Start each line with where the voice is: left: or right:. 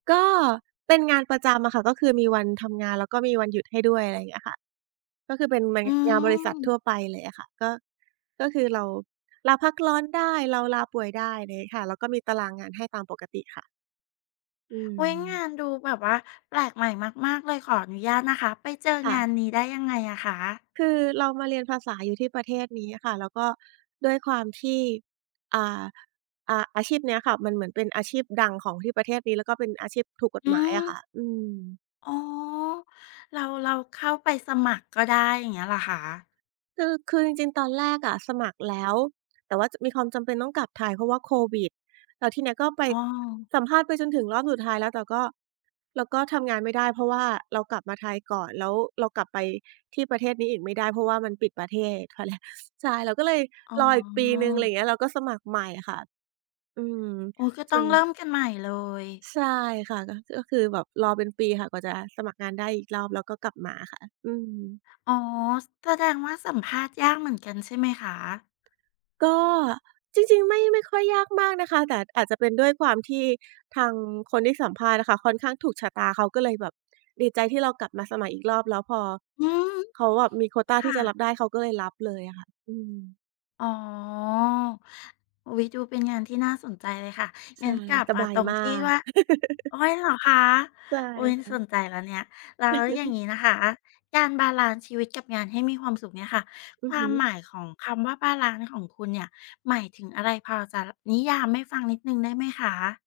right: ก็เป็นงานประจำอะค่ะ ก็คือมีวันทำงาน แล้วก็มีวันหยุดให้ด้วย อะไรอย่างเงี้ยค่ะ ก็คือเป็นแม
left: อ
right: ง
left: ื
right: งานบริษัทท
left: ม
right: ั่วไปเลยอะค่ะ ก็ ก็คือเรา ลาพักร้อนได้ เราลาป่วยได้ ไรงี้ค่ะ แล้วก็มีตารางงานให้ตามปกติค่ะ อื
left: อุ๊ย! ง
right: ม
left: านดูแบบว่าแปลกใหม่มาก ๆ เลย ขออนุญาตนะคะ ไปเจอ
right: ค่
left: งา
right: ะ
left: นนี้ได้ยังไงอะคะ?
right: คือเรามาเรียนภาษาอยู่ที่ประเทศนี้อะค่ะ แล้วก็ด้วยความที อ่า อา อาชีพเนี้ยค่ะ มันเหมือนเป็นอาชีพดังของที่ประเทศนี้ ก็เป็นอาชีพถูกกฎ
left: อื
right: หมายอะค่ะ
left: ม
right: อืม
left: อ๋อ เรา เราเข้าไปสมัครก็ได้ อย่างเงี้ยเหรอคะ?
right: คือ คือจริง ๆ ตอนแรกอะสมัครแล้ว แต่ว่า จ มีความจำเป็นต้องกลับไทย เพราะว่าโควิด แล้วทีนี้ก็ไป
left: อ้อ
right: สัมภาษณ์ไปจนถึงรอบสุดท้ายแล้ว เราก็ เราก็ทำงานไม่ได้ เพราะว่าเรากลับมาไทยก่อน แล้วเรากลับไปที่ประเทศนี้อีกไม่ได้ เพราะว่ามันปิดประเทศ เขาเลย ใช่ เราก็เลย
left: อ๋อ
right: รออีกปีหนึ่ง ไรอย่างเงี้ย เราก็สมัครใหม่อะค่ะ อืม
left: โอ้ ก็
right: จ
left: ต้องเริ่
right: น
left: มกันใหม่เลย
right: ใช่ค่ะ ก็ จ ก็คือแบบรอเป็นปีค่ะ กว่าจะสมัครงานได้อีกรอบ แล้วก็กลับมาค่ะ อืม
left: อ๋อ ซ แสดงว่าสัมภาษณ์ยากเหมือนกันใช่ไหมคะ?
right: ก็ จริง ๆ ไม่ ไม่ค่อยยากมากนะคะ แต่อาจจะเป็นด้วยความที่ทางคนที่สัมภาษณ์อะค่ะ ค่อนข้างถูกชะตา เขาก็เลยแบบ ดีใจที่เรากลับมาสมัครอีกรอบ แล้วพอ
left: อืม
right: เขาแบบมีโควตา
left: ค
right: ท
left: ่
right: ี่จะร
left: ะ
right: ับได้ เขาก็เลยรับเลยอะค่ะ อืม
left: อ๋อ อุ๊ย ดูเป็นงานที่น่าสนใจเลยค่ะ
right: ใช
left: งั
right: ่
left: ้นกลับ
right: ส
left: ม
right: บ
left: า
right: า
left: ต
right: ย
left: รง
right: มา
left: ที่
right: ก
left: ว่า โอ๊ย เหรอคะ?
right: ใช่
left: อุ๊ย
right: ค่
left: ส
right: ะ
left: นใจแล้วเนี่ย แล้วอย่างนี้นะคะ การบาลันซ์ชีวิตกับงานให้มีความสุขเนี่ยค่ะ
right: อื
left: ค
right: อ
left: ว
right: ฮ
left: า
right: ึ
left: มหมายของคำว่าบาลันซ์ของคุณเนี่ย หมายถึงอะไร พอจะ ล นิยามให้ฟังนิดหนึ่งได้ไหมคะ?